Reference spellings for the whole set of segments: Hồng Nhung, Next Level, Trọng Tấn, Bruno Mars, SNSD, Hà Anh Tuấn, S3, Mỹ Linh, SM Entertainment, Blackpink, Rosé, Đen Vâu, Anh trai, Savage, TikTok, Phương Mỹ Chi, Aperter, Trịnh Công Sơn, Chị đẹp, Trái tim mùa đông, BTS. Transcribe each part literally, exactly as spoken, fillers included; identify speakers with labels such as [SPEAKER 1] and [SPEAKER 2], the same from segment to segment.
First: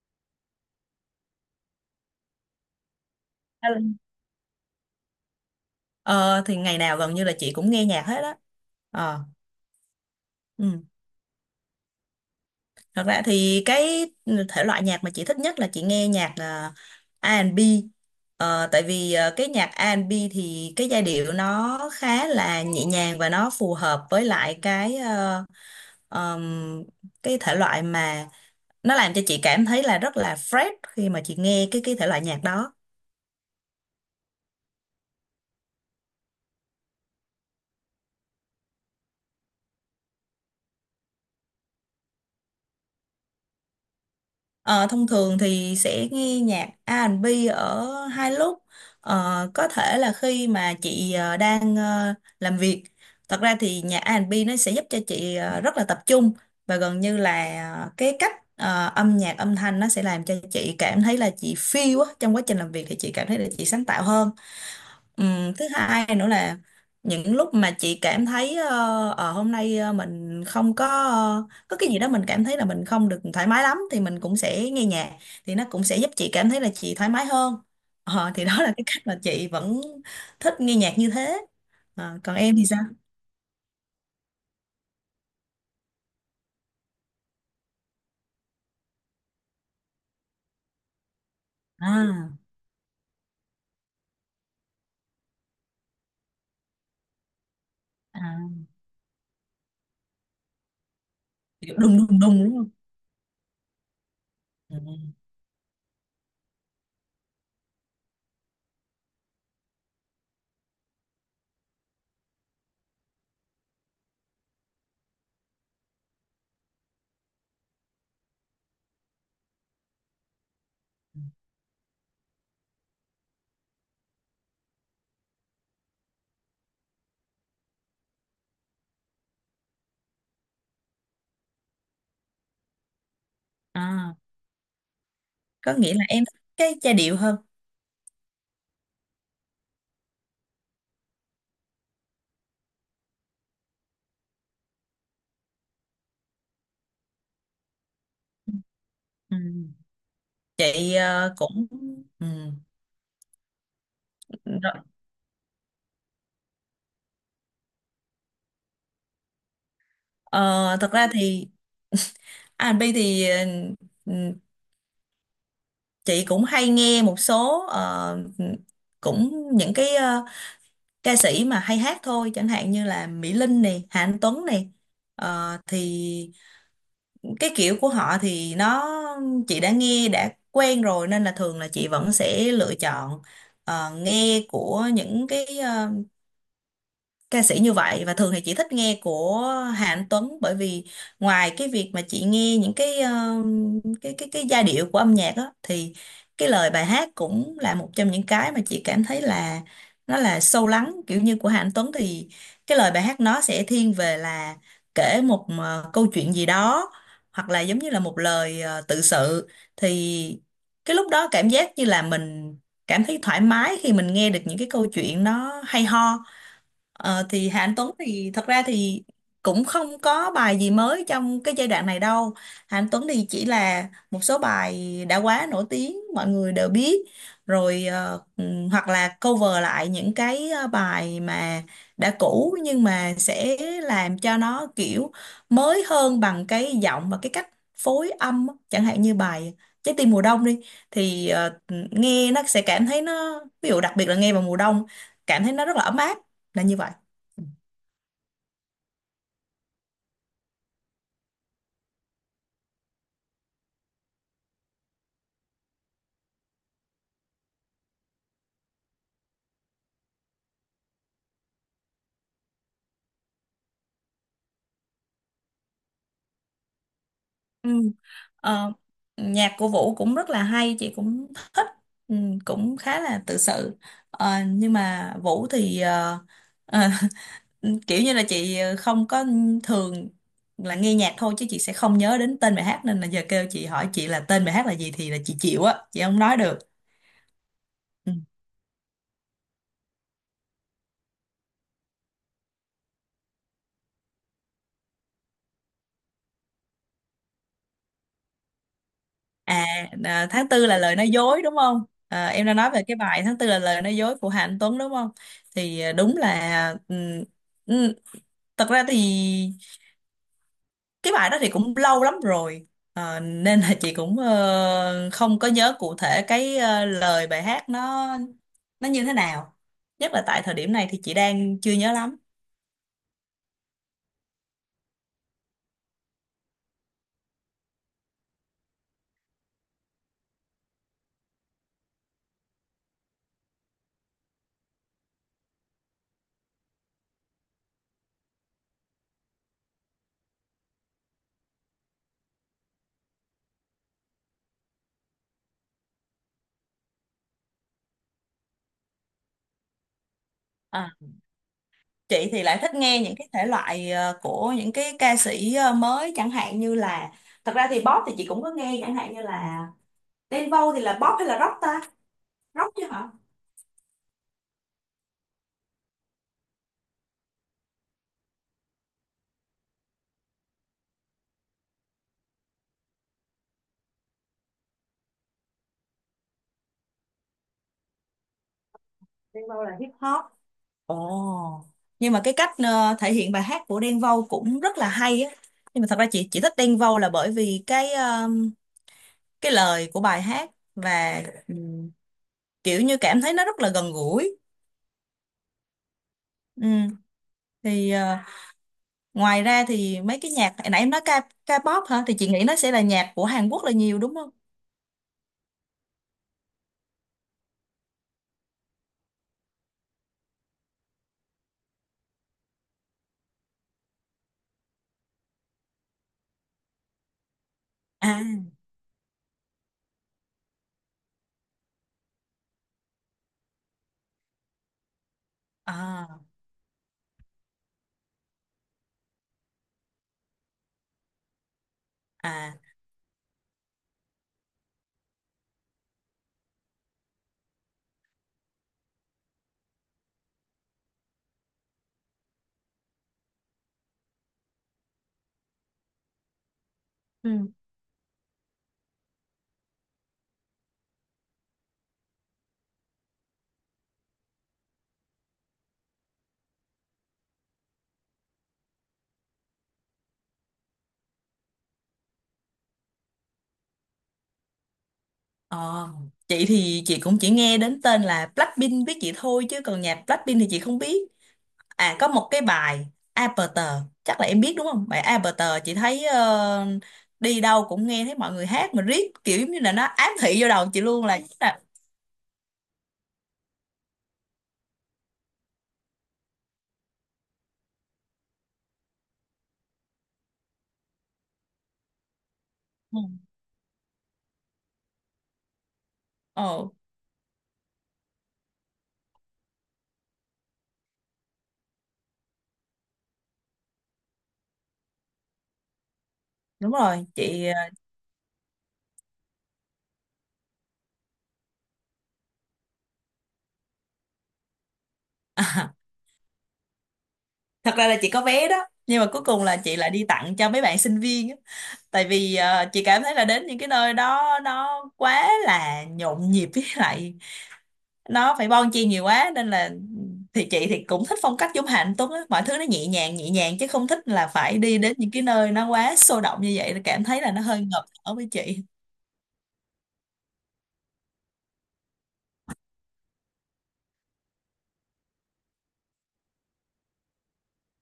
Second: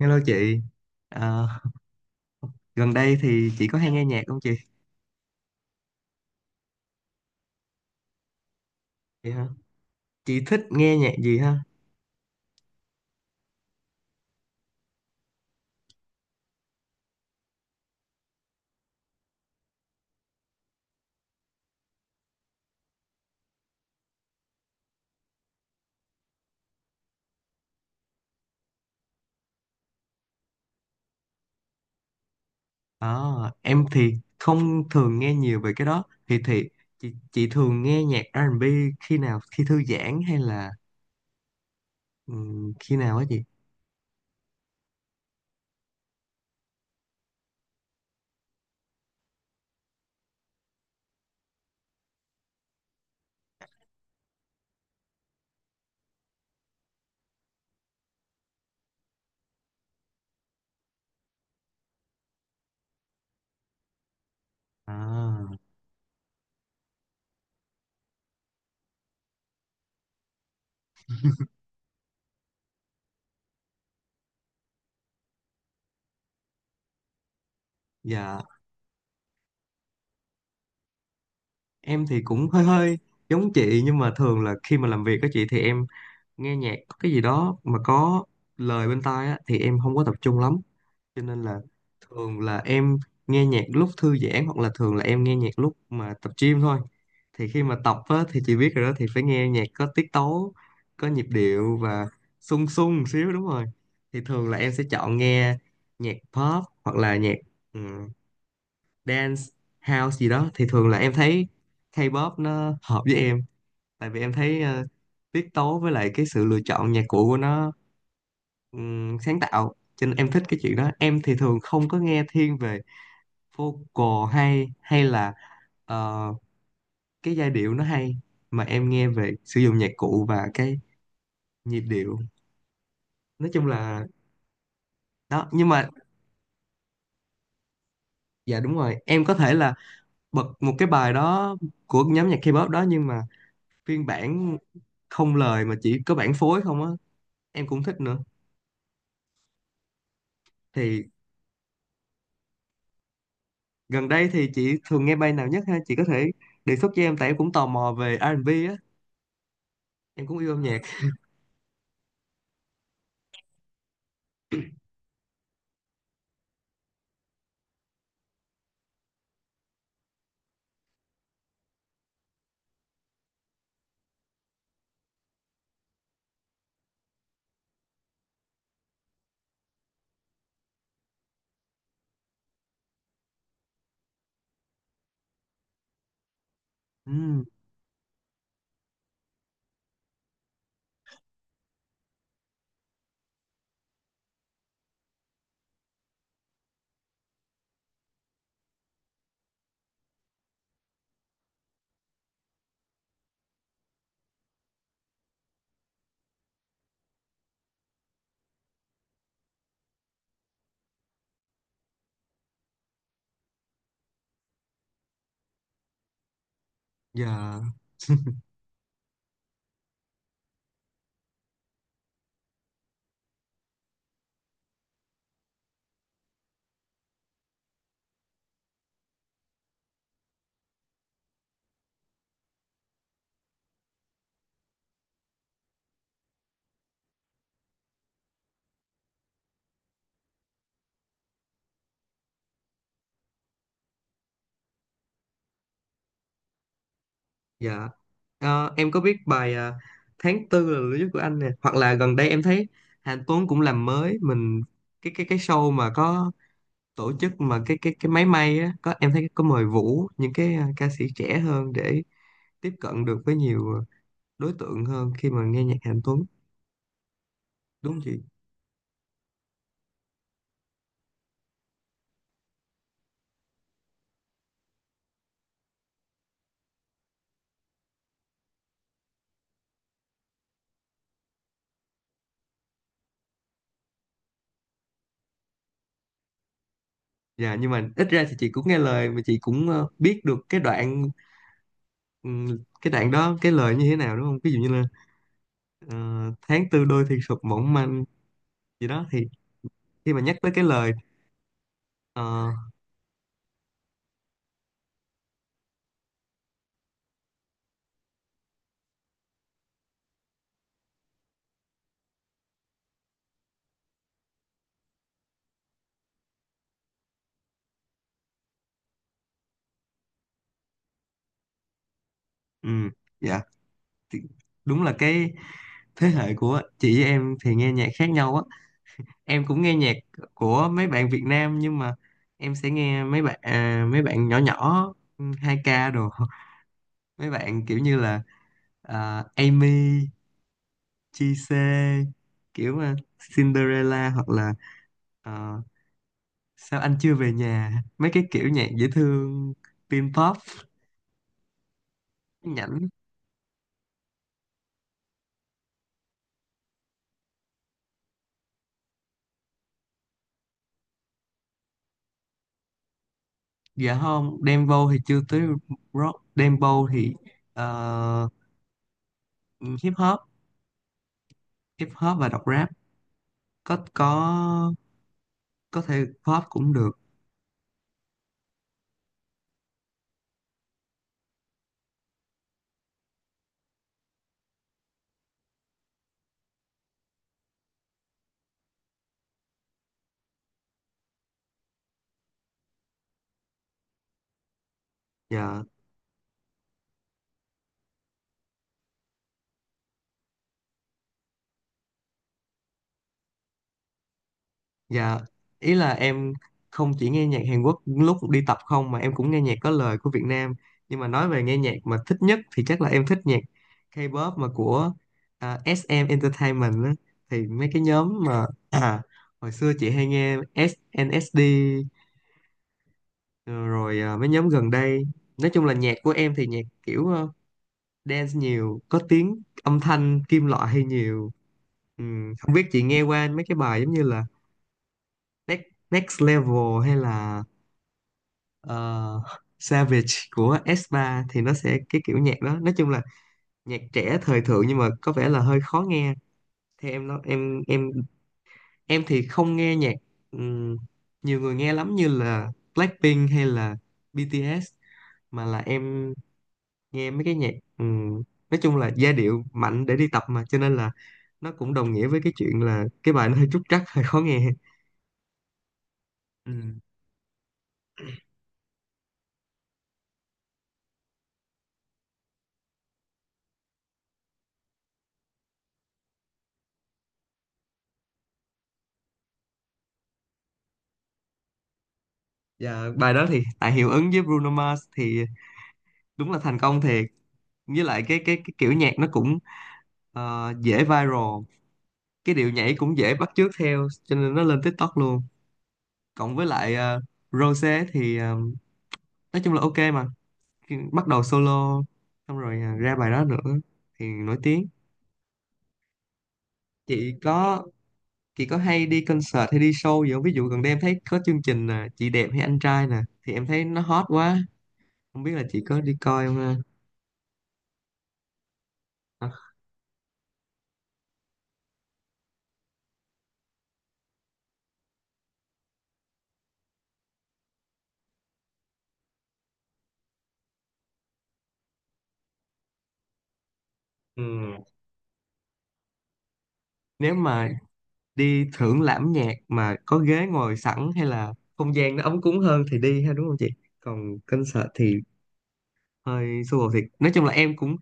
[SPEAKER 1] Hello chị. Ờ, Gần đây thì chị có hay nghe nhạc không chị?
[SPEAKER 2] Ờ, thì ngày nào gần như là chị cũng nghe nhạc hết á. ờ
[SPEAKER 1] Vậy hả? Chị thích
[SPEAKER 2] ừ.
[SPEAKER 1] nghe nhạc gì ha?
[SPEAKER 2] Thật ra thì cái thể loại nhạc mà chị thích nhất là chị nghe nhạc là rờ en bi. Ờ, tại vì ờ, cái nhạc a rờ en bi thì cái giai điệu nó khá là nhẹ nhàng và nó phù hợp với lại cái ờ, ờm, cái thể loại mà nó làm cho chị cảm thấy là rất là fresh khi mà chị nghe cái cái thể loại nhạc đó.
[SPEAKER 1] Ờ, em thì không thường nghe nhiều về cái đó. Thì thì chị, chị thường nghe nhạc a rờ and bi khi nào? Khi thư giãn hay là ừm, khi nào á chị?
[SPEAKER 2] Ờ, Thông thường thì sẽ nghe nhạc A a rờ en bi ở hai lúc. Ờ, có thể là khi mà chị ờ, đang ờ, làm việc. Thật ra thì nhạc A rờ en bi nó sẽ giúp cho chị ờ, rất là tập trung, và gần như là ờ, cái cách ờ, âm nhạc âm thanh nó sẽ làm cho chị cảm thấy là chị feel á, trong quá trình làm việc thì chị cảm thấy là chị sáng tạo hơn. Ừ,
[SPEAKER 1] À,
[SPEAKER 2] thứ hai nữa là những lúc mà chị cảm thấy ờ, ờ, hôm nay ờ, mình không có ờ, có cái gì đó mình cảm thấy là mình không được thoải mái lắm, thì mình cũng sẽ nghe nhạc, thì nó cũng sẽ giúp chị cảm thấy là chị thoải mái hơn. Ờ,
[SPEAKER 1] dạ
[SPEAKER 2] thì đó là cái cách mà chị vẫn thích nghe nhạc như thế.
[SPEAKER 1] em
[SPEAKER 2] Ờ,
[SPEAKER 1] thì
[SPEAKER 2] còn
[SPEAKER 1] cũng
[SPEAKER 2] em
[SPEAKER 1] hơi
[SPEAKER 2] thì sao?
[SPEAKER 1] hơi giống chị, nhưng mà thường là khi mà làm việc á chị thì em nghe nhạc có cái gì đó mà có lời bên tai á thì em không có tập trung lắm. Cho nên là
[SPEAKER 2] à,
[SPEAKER 1] thường là em nghe nhạc lúc thư giãn, hoặc là thường là em nghe nhạc lúc mà tập gym thôi. Thì khi mà tập á, thì
[SPEAKER 2] à
[SPEAKER 1] chị biết rồi đó, thì phải nghe nhạc có tiết tấu, có nhịp
[SPEAKER 2] Kiểu
[SPEAKER 1] điệu
[SPEAKER 2] đùng
[SPEAKER 1] và
[SPEAKER 2] đùng đùng, đúng
[SPEAKER 1] sung
[SPEAKER 2] không?
[SPEAKER 1] sung một xíu, đúng rồi. Thì thường là em
[SPEAKER 2] Ừ.
[SPEAKER 1] sẽ chọn nghe nhạc pop hoặc là nhạc ừm, dance, house gì đó. Thì thường là em thấy K-pop nó hợp với em, tại vì em thấy ờ, tiết tấu với lại cái sự lựa chọn nhạc cụ của nó ừm, sáng tạo, cho nên em thích cái chuyện đó. Em thì thường không có nghe thiên về vocal hay hay là ờ, cái giai điệu nó hay, mà em nghe về sử dụng nhạc cụ và cái nhịp điệu. Nói chung là
[SPEAKER 2] à
[SPEAKER 1] đó. Nhưng
[SPEAKER 2] có
[SPEAKER 1] mà
[SPEAKER 2] nghĩa là em thích cái giai điệu hơn.
[SPEAKER 1] dạ đúng rồi, em có thể là bật một cái bài đó của nhóm nhạc K-pop đó, nhưng mà phiên bản không lời, mà chỉ có bản phối không á, em cũng thích nữa.
[SPEAKER 2] Ừ. Chị
[SPEAKER 1] Thì
[SPEAKER 2] ờ, cũng. Ừ.
[SPEAKER 1] gần đây thì
[SPEAKER 2] Rồi.
[SPEAKER 1] chị thường nghe bài nào nhất ha, chị có thể đề xuất cho em, tại em cũng tò mò về a rờ and bi á, em cũng yêu âm
[SPEAKER 2] Ờ,
[SPEAKER 1] nhạc.
[SPEAKER 2] Thật ra thì À, Bi thì ờ, chị cũng hay nghe một số, ờ, ừ, cũng những cái ờ, ca sĩ mà hay hát thôi, chẳng hạn như là Mỹ Linh này, Hà Anh Tuấn này. Ờ, thì cái kiểu của họ thì nó, chị đã nghe đã quen rồi, nên là thường là chị vẫn sẽ lựa chọn ờ, nghe của những cái ờ, ca
[SPEAKER 1] Ừ.
[SPEAKER 2] sĩ như vậy, và thường thì chị thích nghe của Hà Anh Tuấn, bởi vì ngoài cái việc mà chị nghe những cái ờ, cái cái cái giai điệu của âm nhạc đó, thì cái lời bài hát cũng là một trong những cái mà chị cảm thấy là nó là sâu lắng. Kiểu như của Hà Anh Tuấn thì cái lời bài hát nó sẽ thiên về là kể một ờ, câu chuyện gì đó, hoặc là giống như là một lời ờ, tự sự, thì cái lúc đó cảm giác như là mình cảm thấy thoải mái khi mình nghe được những cái câu chuyện nó hay ho. Ờ, thì Hà
[SPEAKER 1] Dạ.
[SPEAKER 2] Anh Tuấn thì thật ra thì cũng không có bài gì mới trong cái giai đoạn này đâu. Hà Anh Tuấn thì chỉ là một số bài đã quá nổi tiếng, mọi người đều biết. Rồi ờ, ừm, hoặc là cover lại những cái ờ, bài mà đã cũ, nhưng mà sẽ làm cho nó kiểu mới hơn bằng cái giọng và cái cách phối âm á. Chẳng hạn như bài Trái tim mùa đông đi, thì ờ, nghe nó sẽ cảm thấy nó, ví dụ đặc biệt là nghe vào mùa đông, cảm thấy nó rất là ấm áp, là như vậy.
[SPEAKER 1] Dạ. Ờ, em có biết bài à, Tháng Tư là lửa dữ của anh nè, hoặc là gần đây em thấy Hạnh Tuấn cũng làm mới mình cái cái cái show mà có tổ chức, mà cái cái cái máy may á, có em thấy có mời Vũ, những cái à, ca sĩ trẻ hơn để tiếp cận được với nhiều ờ, đối tượng hơn khi mà nghe nhạc Hạnh Tuấn,
[SPEAKER 2] Ừ.
[SPEAKER 1] đúng không chị?
[SPEAKER 2] Ờ, Nhạc của Vũ cũng rất là hay, chị cũng thích, ừ, cũng khá là tự sự. Ờ, nhưng mà Vũ thì ờ, ờ, kiểu như là chị ờ, không có, thường là nghe nhạc thôi chứ chị sẽ không nhớ đến tên bài hát, nên là giờ kêu chị hỏi chị là tên bài hát là gì thì là chị chịu á, chị không nói được.
[SPEAKER 1] Dạ nhưng mà ít
[SPEAKER 2] Ừ.
[SPEAKER 1] ra thì chị cũng nghe lời, mà chị cũng ờ, biết được cái đoạn, ừm, cái đoạn đó cái lời như thế nào, đúng không? Ví dụ như là ờ, tháng tư đôi thì sụp mỏng manh gì đó, thì
[SPEAKER 2] à
[SPEAKER 1] khi mà
[SPEAKER 2] à,
[SPEAKER 1] nhắc
[SPEAKER 2] Tháng
[SPEAKER 1] tới cái
[SPEAKER 2] tư là
[SPEAKER 1] lời.
[SPEAKER 2] lời nói dối, đúng không?
[SPEAKER 1] Ờ,
[SPEAKER 2] Ờ, em đã nói về cái bài Tháng tư là lời nói dối của Hà Anh Tuấn đúng không? Thì ờ, đúng là, ừ, ừ, thật ra thì cái bài đó thì cũng lâu lắm rồi. Ờ, nên là chị cũng ờ, không có nhớ cụ thể cái ờ, lời bài hát nó nó như thế nào, nhất là tại thời điểm này thì chị đang chưa nhớ lắm.
[SPEAKER 1] ừ, dạ. Thì đúng là cái thế hệ của chị với em thì nghe nhạc khác nhau á. Em cũng nghe nhạc của mấy bạn Việt Nam, nhưng mà em sẽ nghe mấy bạn à, mấy bạn nhỏ nhỏ, ừ, hai ca đồ mấy bạn kiểu như là à, Amy, gi xê, kiểu à, Cinderella, hoặc là ờ, sao anh chưa về nhà, mấy cái kiểu nhạc dễ thương, teen pop,
[SPEAKER 2] À, chị thì lại thích
[SPEAKER 1] nhảnh.
[SPEAKER 2] nghe những cái thể loại ờ, của những cái ca sĩ ờ, mới, chẳng hạn như là, thật ra thì pop thì chị cũng có nghe, chẳng hạn như là Đen Vâu thì là pop hay là rock ta, rock chứ hả?
[SPEAKER 1] Dạ không, dembow thì chưa tới. Rock, dembow thì ờ, hip hop, hip hop và đọc rap, có có có thể pop cũng được.
[SPEAKER 2] Đen Vâu là hip hop. Ồ. Nhưng mà cái cách ờ, thể hiện bài hát của Đen Vâu cũng rất là hay á. Nhưng mà thật ra chị chỉ thích Đen Vâu là bởi vì cái ờ, cái lời của bài hát, và ừ, kiểu như cảm thấy nó rất là gần gũi.
[SPEAKER 1] Dạ.
[SPEAKER 2] Ừ. Thì ờ, ngoài ra thì mấy cái nhạc hồi nãy em nói, ca K-pop hả? Thì chị nghĩ nó sẽ là nhạc của Hàn Quốc là nhiều đúng không?
[SPEAKER 1] Dạ ý là em không chỉ nghe nhạc Hàn Quốc lúc đi tập không, mà em cũng nghe nhạc có lời của Việt Nam, nhưng mà nói về nghe nhạc mà thích nhất thì chắc là em thích nhạc K-pop mà của à, ét em Entertainment á. Thì mấy cái nhóm
[SPEAKER 2] À,
[SPEAKER 1] mà à, hồi xưa chị hay nghe ét en ét đê. Ờ, rồi à, mấy nhóm gần đây, nói chung là nhạc
[SPEAKER 2] à,
[SPEAKER 1] của em thì nhạc kiểu ờ, dance nhiều, có tiếng âm thanh kim loại hay nhiều. Ừm, không
[SPEAKER 2] à.
[SPEAKER 1] biết chị nghe qua mấy cái bài giống như là Next, Next Level hay là ờ, Savage của ét ba thì nó sẽ cái kiểu nhạc đó. Nói chung là nhạc trẻ thời thượng nhưng mà có vẻ là hơi khó nghe. Thì em nó
[SPEAKER 2] Ừ.
[SPEAKER 1] em em em thì không nghe nhạc ừm, nhiều người nghe lắm như là Blackpink hay là bê tê ét, mà là em nghe mấy cái nhạc ừm, nói chung là giai điệu mạnh để đi tập, mà cho nên là nó cũng đồng nghĩa với cái chuyện là cái bài nó hơi trúc trắc hơi khó nghe.
[SPEAKER 2] Ờ, chị
[SPEAKER 1] Ừ.
[SPEAKER 2] thì chị cũng chỉ nghe đến tên là Blackpink biết chị thôi, chứ còn nhạc Blackpink thì chị không biết. À có một cái bài Aperter, chắc là em biết đúng không? Bài Aperter chị thấy ờ, đi đâu cũng nghe thấy mọi người hát, mà riết kiểu giống như là nó ám thị vô đầu chị luôn, là chính là
[SPEAKER 1] Và bài đó thì tại hiệu ứng với Bruno Mars thì đúng là thành công thiệt, với lại cái cái, cái kiểu nhạc nó cũng ờ, dễ viral, cái điệu nhảy cũng
[SPEAKER 2] ừ,
[SPEAKER 1] dễ bắt chước theo, cho nên nó lên TikTok luôn, cộng với
[SPEAKER 2] ờ,
[SPEAKER 1] lại ờ, Rosé thì ờ, nói chung là ok mà. Khi bắt đầu solo xong rồi ờ, ra bài đó nữa thì nổi tiếng.
[SPEAKER 2] đúng rồi
[SPEAKER 1] chị
[SPEAKER 2] chị
[SPEAKER 1] có
[SPEAKER 2] à.
[SPEAKER 1] Chị có hay đi concert hay đi show gì không? Ví dụ gần đây em thấy có chương trình à, Chị đẹp hay anh trai nè, thì em thấy nó hot quá. Không biết là chị có đi coi không ha?
[SPEAKER 2] Thật ra là chị có vé đó, nhưng mà cuối
[SPEAKER 1] À,
[SPEAKER 2] cùng là chị lại đi tặng cho mấy bạn sinh viên á. Tại vì ờ, chị cảm thấy là đến những cái nơi đó nó quá là nhộn nhịp, với lại nó phải bon chen nhiều quá, nên là thì chị thì cũng thích phong cách giống Hà Anh Tuấn á, mọi thứ nó nhẹ nhàng nhẹ nhàng, chứ không thích
[SPEAKER 1] ừ.
[SPEAKER 2] là phải đi đến những cái nơi nó quá sôi động như vậy, cảm
[SPEAKER 1] Nếu
[SPEAKER 2] thấy là nó
[SPEAKER 1] mà
[SPEAKER 2] hơi ngợp ở với
[SPEAKER 1] đi
[SPEAKER 2] chị.
[SPEAKER 1] thưởng lãm nhạc mà có ghế ngồi sẵn hay là không gian nó ấm cúng hơn thì đi ha, đúng không chị? Còn concert thì hơi xô bồ thiệt. Nói chung là em cũng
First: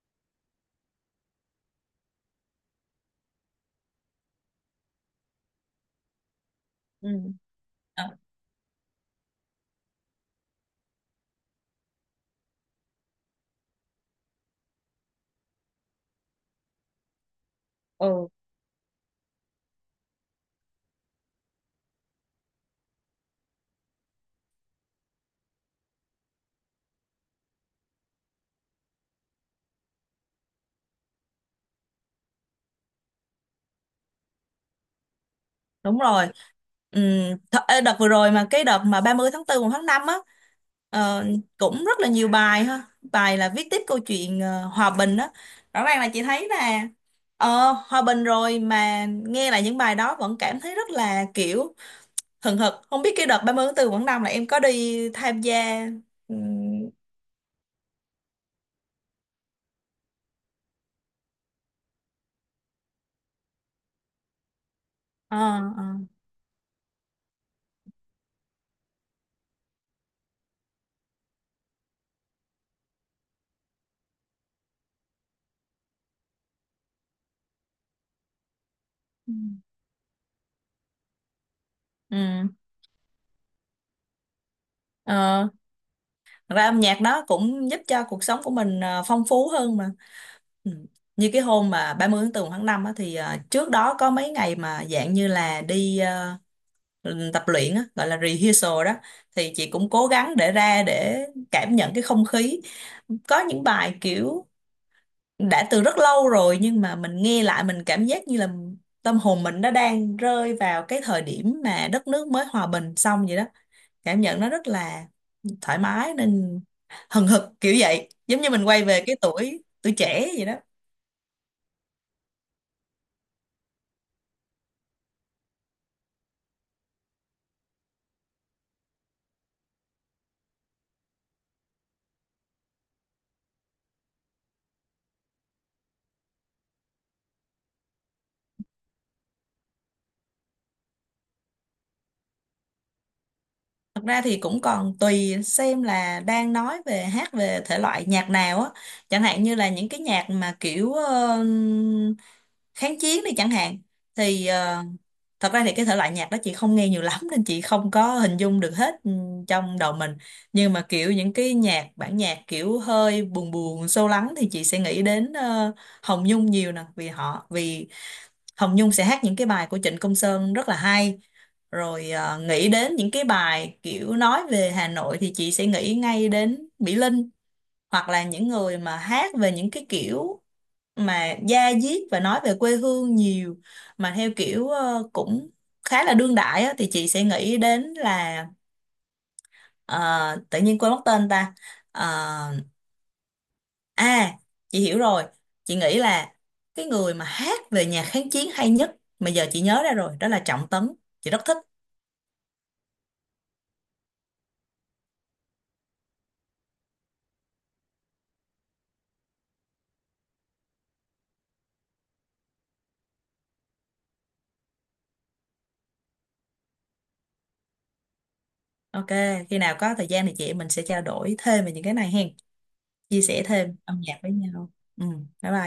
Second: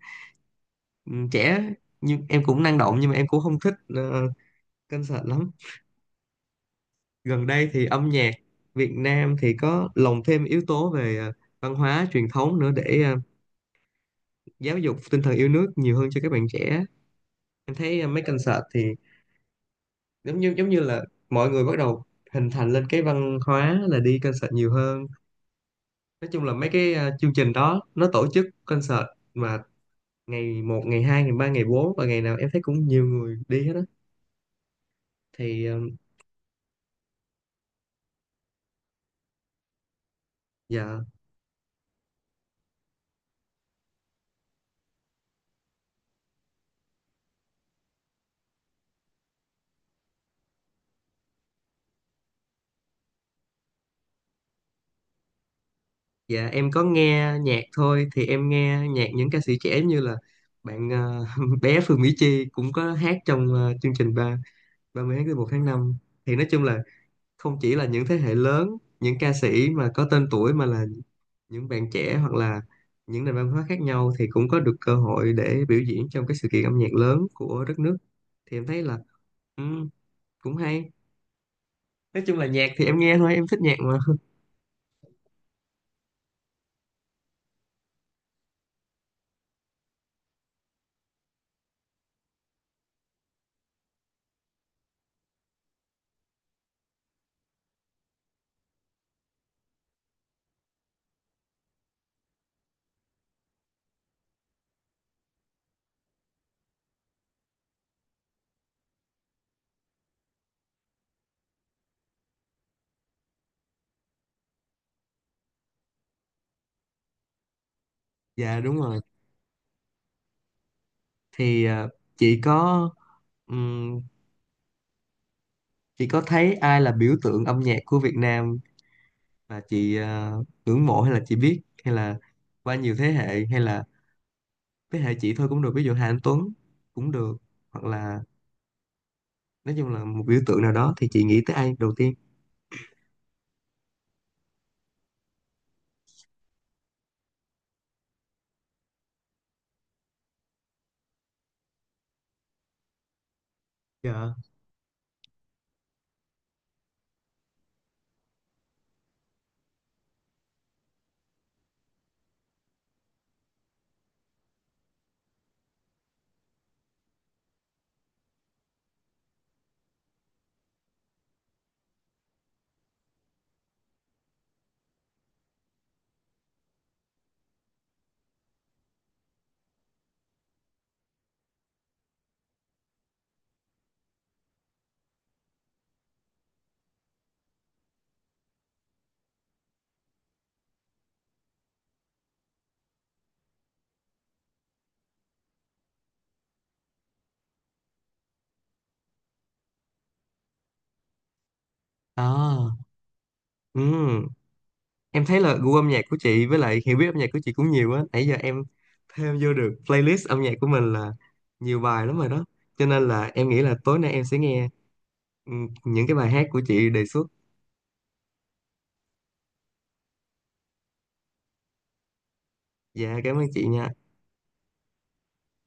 [SPEAKER 1] ừ, trẻ, nhưng em cũng năng động, nhưng mà em cũng không thích ờ, concert lắm.
[SPEAKER 2] Ừ.
[SPEAKER 1] Gần đây thì âm
[SPEAKER 2] Ờ,
[SPEAKER 1] nhạc Việt Nam thì có lồng thêm yếu tố về ờ, văn hóa truyền thống nữa để ờ, giáo dục tinh thần yêu nước nhiều hơn cho các bạn trẻ. Em thấy ờ, mấy
[SPEAKER 2] ừ
[SPEAKER 1] concert thì giống như giống như là mọi người bắt đầu hình thành lên cái văn hóa là đi concert nhiều hơn. Nói chung là mấy cái ờ, chương trình đó nó tổ chức concert mà ngày một, ngày hai, ngày ba, ngày bốn, và ngày nào em thấy cũng nhiều người đi hết á. Thì ờ,
[SPEAKER 2] đúng rồi. ừ, th- ê, Đợt vừa rồi, mà cái đợt mà ba mươi tháng tư, một tháng năm á,
[SPEAKER 1] dạ.
[SPEAKER 2] ờ, cũng rất là nhiều bài ha, bài là viết tiếp câu chuyện ờ, hòa bình á, rõ ràng là chị thấy là ờ, hòa bình rồi mà nghe lại những bài đó vẫn cảm thấy rất là kiểu hừng hực. Không biết cái đợt ba mươi tháng tư Quảng Đông là em có đi tham gia? ừ,
[SPEAKER 1] Dạ em có nghe nhạc thôi, thì em nghe nhạc những ca sĩ trẻ như là bạn ờ, bé Phương Mỹ Chi cũng có hát trong ờ, chương trình ba ba mươi tháng tư,
[SPEAKER 2] ờ
[SPEAKER 1] một tháng
[SPEAKER 2] ờ.
[SPEAKER 1] năm. Thì nói chung là không chỉ là những thế hệ lớn, những ca sĩ mà có tên tuổi, mà là những bạn trẻ, hoặc là những nền văn hóa khác nhau thì cũng có được cơ hội để biểu diễn trong cái sự kiện âm nhạc lớn của đất nước. Thì em thấy là
[SPEAKER 2] Ừ.
[SPEAKER 1] ừ, cũng hay. Nói chung là
[SPEAKER 2] Ừ.
[SPEAKER 1] nhạc thì em nghe thôi, em thích nhạc mà
[SPEAKER 2] ờ, Thật ra âm nhạc nó cũng giúp cho cuộc sống của mình ờ, phong phú hơn mà. Ừ. Như cái hôm mà ba mươi tháng tư tháng năm á, thì ờ, trước đó có mấy ngày mà dạng như là đi ờ, tập luyện á, gọi là rehearsal đó, thì chị cũng cố gắng để ra để cảm nhận cái không khí. Có những bài kiểu đã từ rất lâu rồi nhưng mà mình nghe lại, mình cảm giác như là tâm hồn mình nó đang rơi vào cái thời điểm mà đất nước mới hòa bình xong vậy đó. Cảm nhận nó rất là thoải mái, nên hừng hực kiểu vậy, giống như
[SPEAKER 1] dạ
[SPEAKER 2] mình
[SPEAKER 1] đúng
[SPEAKER 2] quay
[SPEAKER 1] rồi.
[SPEAKER 2] về cái tuổi tuổi trẻ vậy đó.
[SPEAKER 1] Thì à, chị có ừm, chị có thấy ai là biểu tượng âm nhạc của Việt Nam mà chị à, ngưỡng mộ, hay là chị biết, hay là qua nhiều thế hệ, hay là thế hệ chị thôi cũng được, ví dụ Hà Anh Tuấn cũng được, hoặc là nói chung là một biểu tượng nào đó, thì chị nghĩ tới ai đầu tiên?
[SPEAKER 2] Thật ra thì cũng còn tùy xem là đang nói về hát, về thể loại nhạc nào á. Chẳng hạn như là những cái nhạc mà kiểu ờ, kháng chiến đi chẳng hạn.
[SPEAKER 1] Dạ.
[SPEAKER 2] Thì ờ, thật ra thì cái thể loại nhạc đó chị không nghe nhiều lắm, nên chị không có hình dung được hết ừ, trong đầu mình. Nhưng mà kiểu những cái nhạc, bản nhạc kiểu hơi buồn buồn, sâu lắng, thì chị sẽ nghĩ đến ờ, Hồng Nhung nhiều nè. Vì họ, vì Hồng Nhung sẽ hát những cái bài của Trịnh Công Sơn rất là hay. Rồi ờ, nghĩ đến những cái bài kiểu nói về Hà Nội thì chị sẽ nghĩ ngay đến Mỹ Linh, hoặc là những người mà hát về những cái kiểu mà da diết và nói về quê hương nhiều, mà theo kiểu ờ, cũng khá là đương đại á, thì chị sẽ nghĩ đến là, ờ, tự nhiên quên mất tên ta. Ờ, À, chị hiểu rồi. Chị nghĩ là cái người mà hát về nhạc kháng chiến hay nhất mà giờ chị nhớ ra rồi, đó là Trọng Tấn. Chị rất thích.
[SPEAKER 1] À. Ừm. Em thấy là gu âm nhạc của chị với lại hiểu biết âm nhạc của chị cũng nhiều á, nãy giờ em thêm vô được playlist âm nhạc của mình là nhiều bài lắm rồi đó, cho nên là em nghĩ là tối nay em sẽ nghe ừm, những cái bài hát của chị đề xuất.
[SPEAKER 2] Ok, khi nào có thời gian thì chị em mình sẽ trao đổi thêm về những cái này hen.
[SPEAKER 1] Dạ
[SPEAKER 2] Chia
[SPEAKER 1] cảm
[SPEAKER 2] sẻ
[SPEAKER 1] ơn chị
[SPEAKER 2] thêm
[SPEAKER 1] nha.
[SPEAKER 2] âm nhạc với nhau. Ừ, bye bye.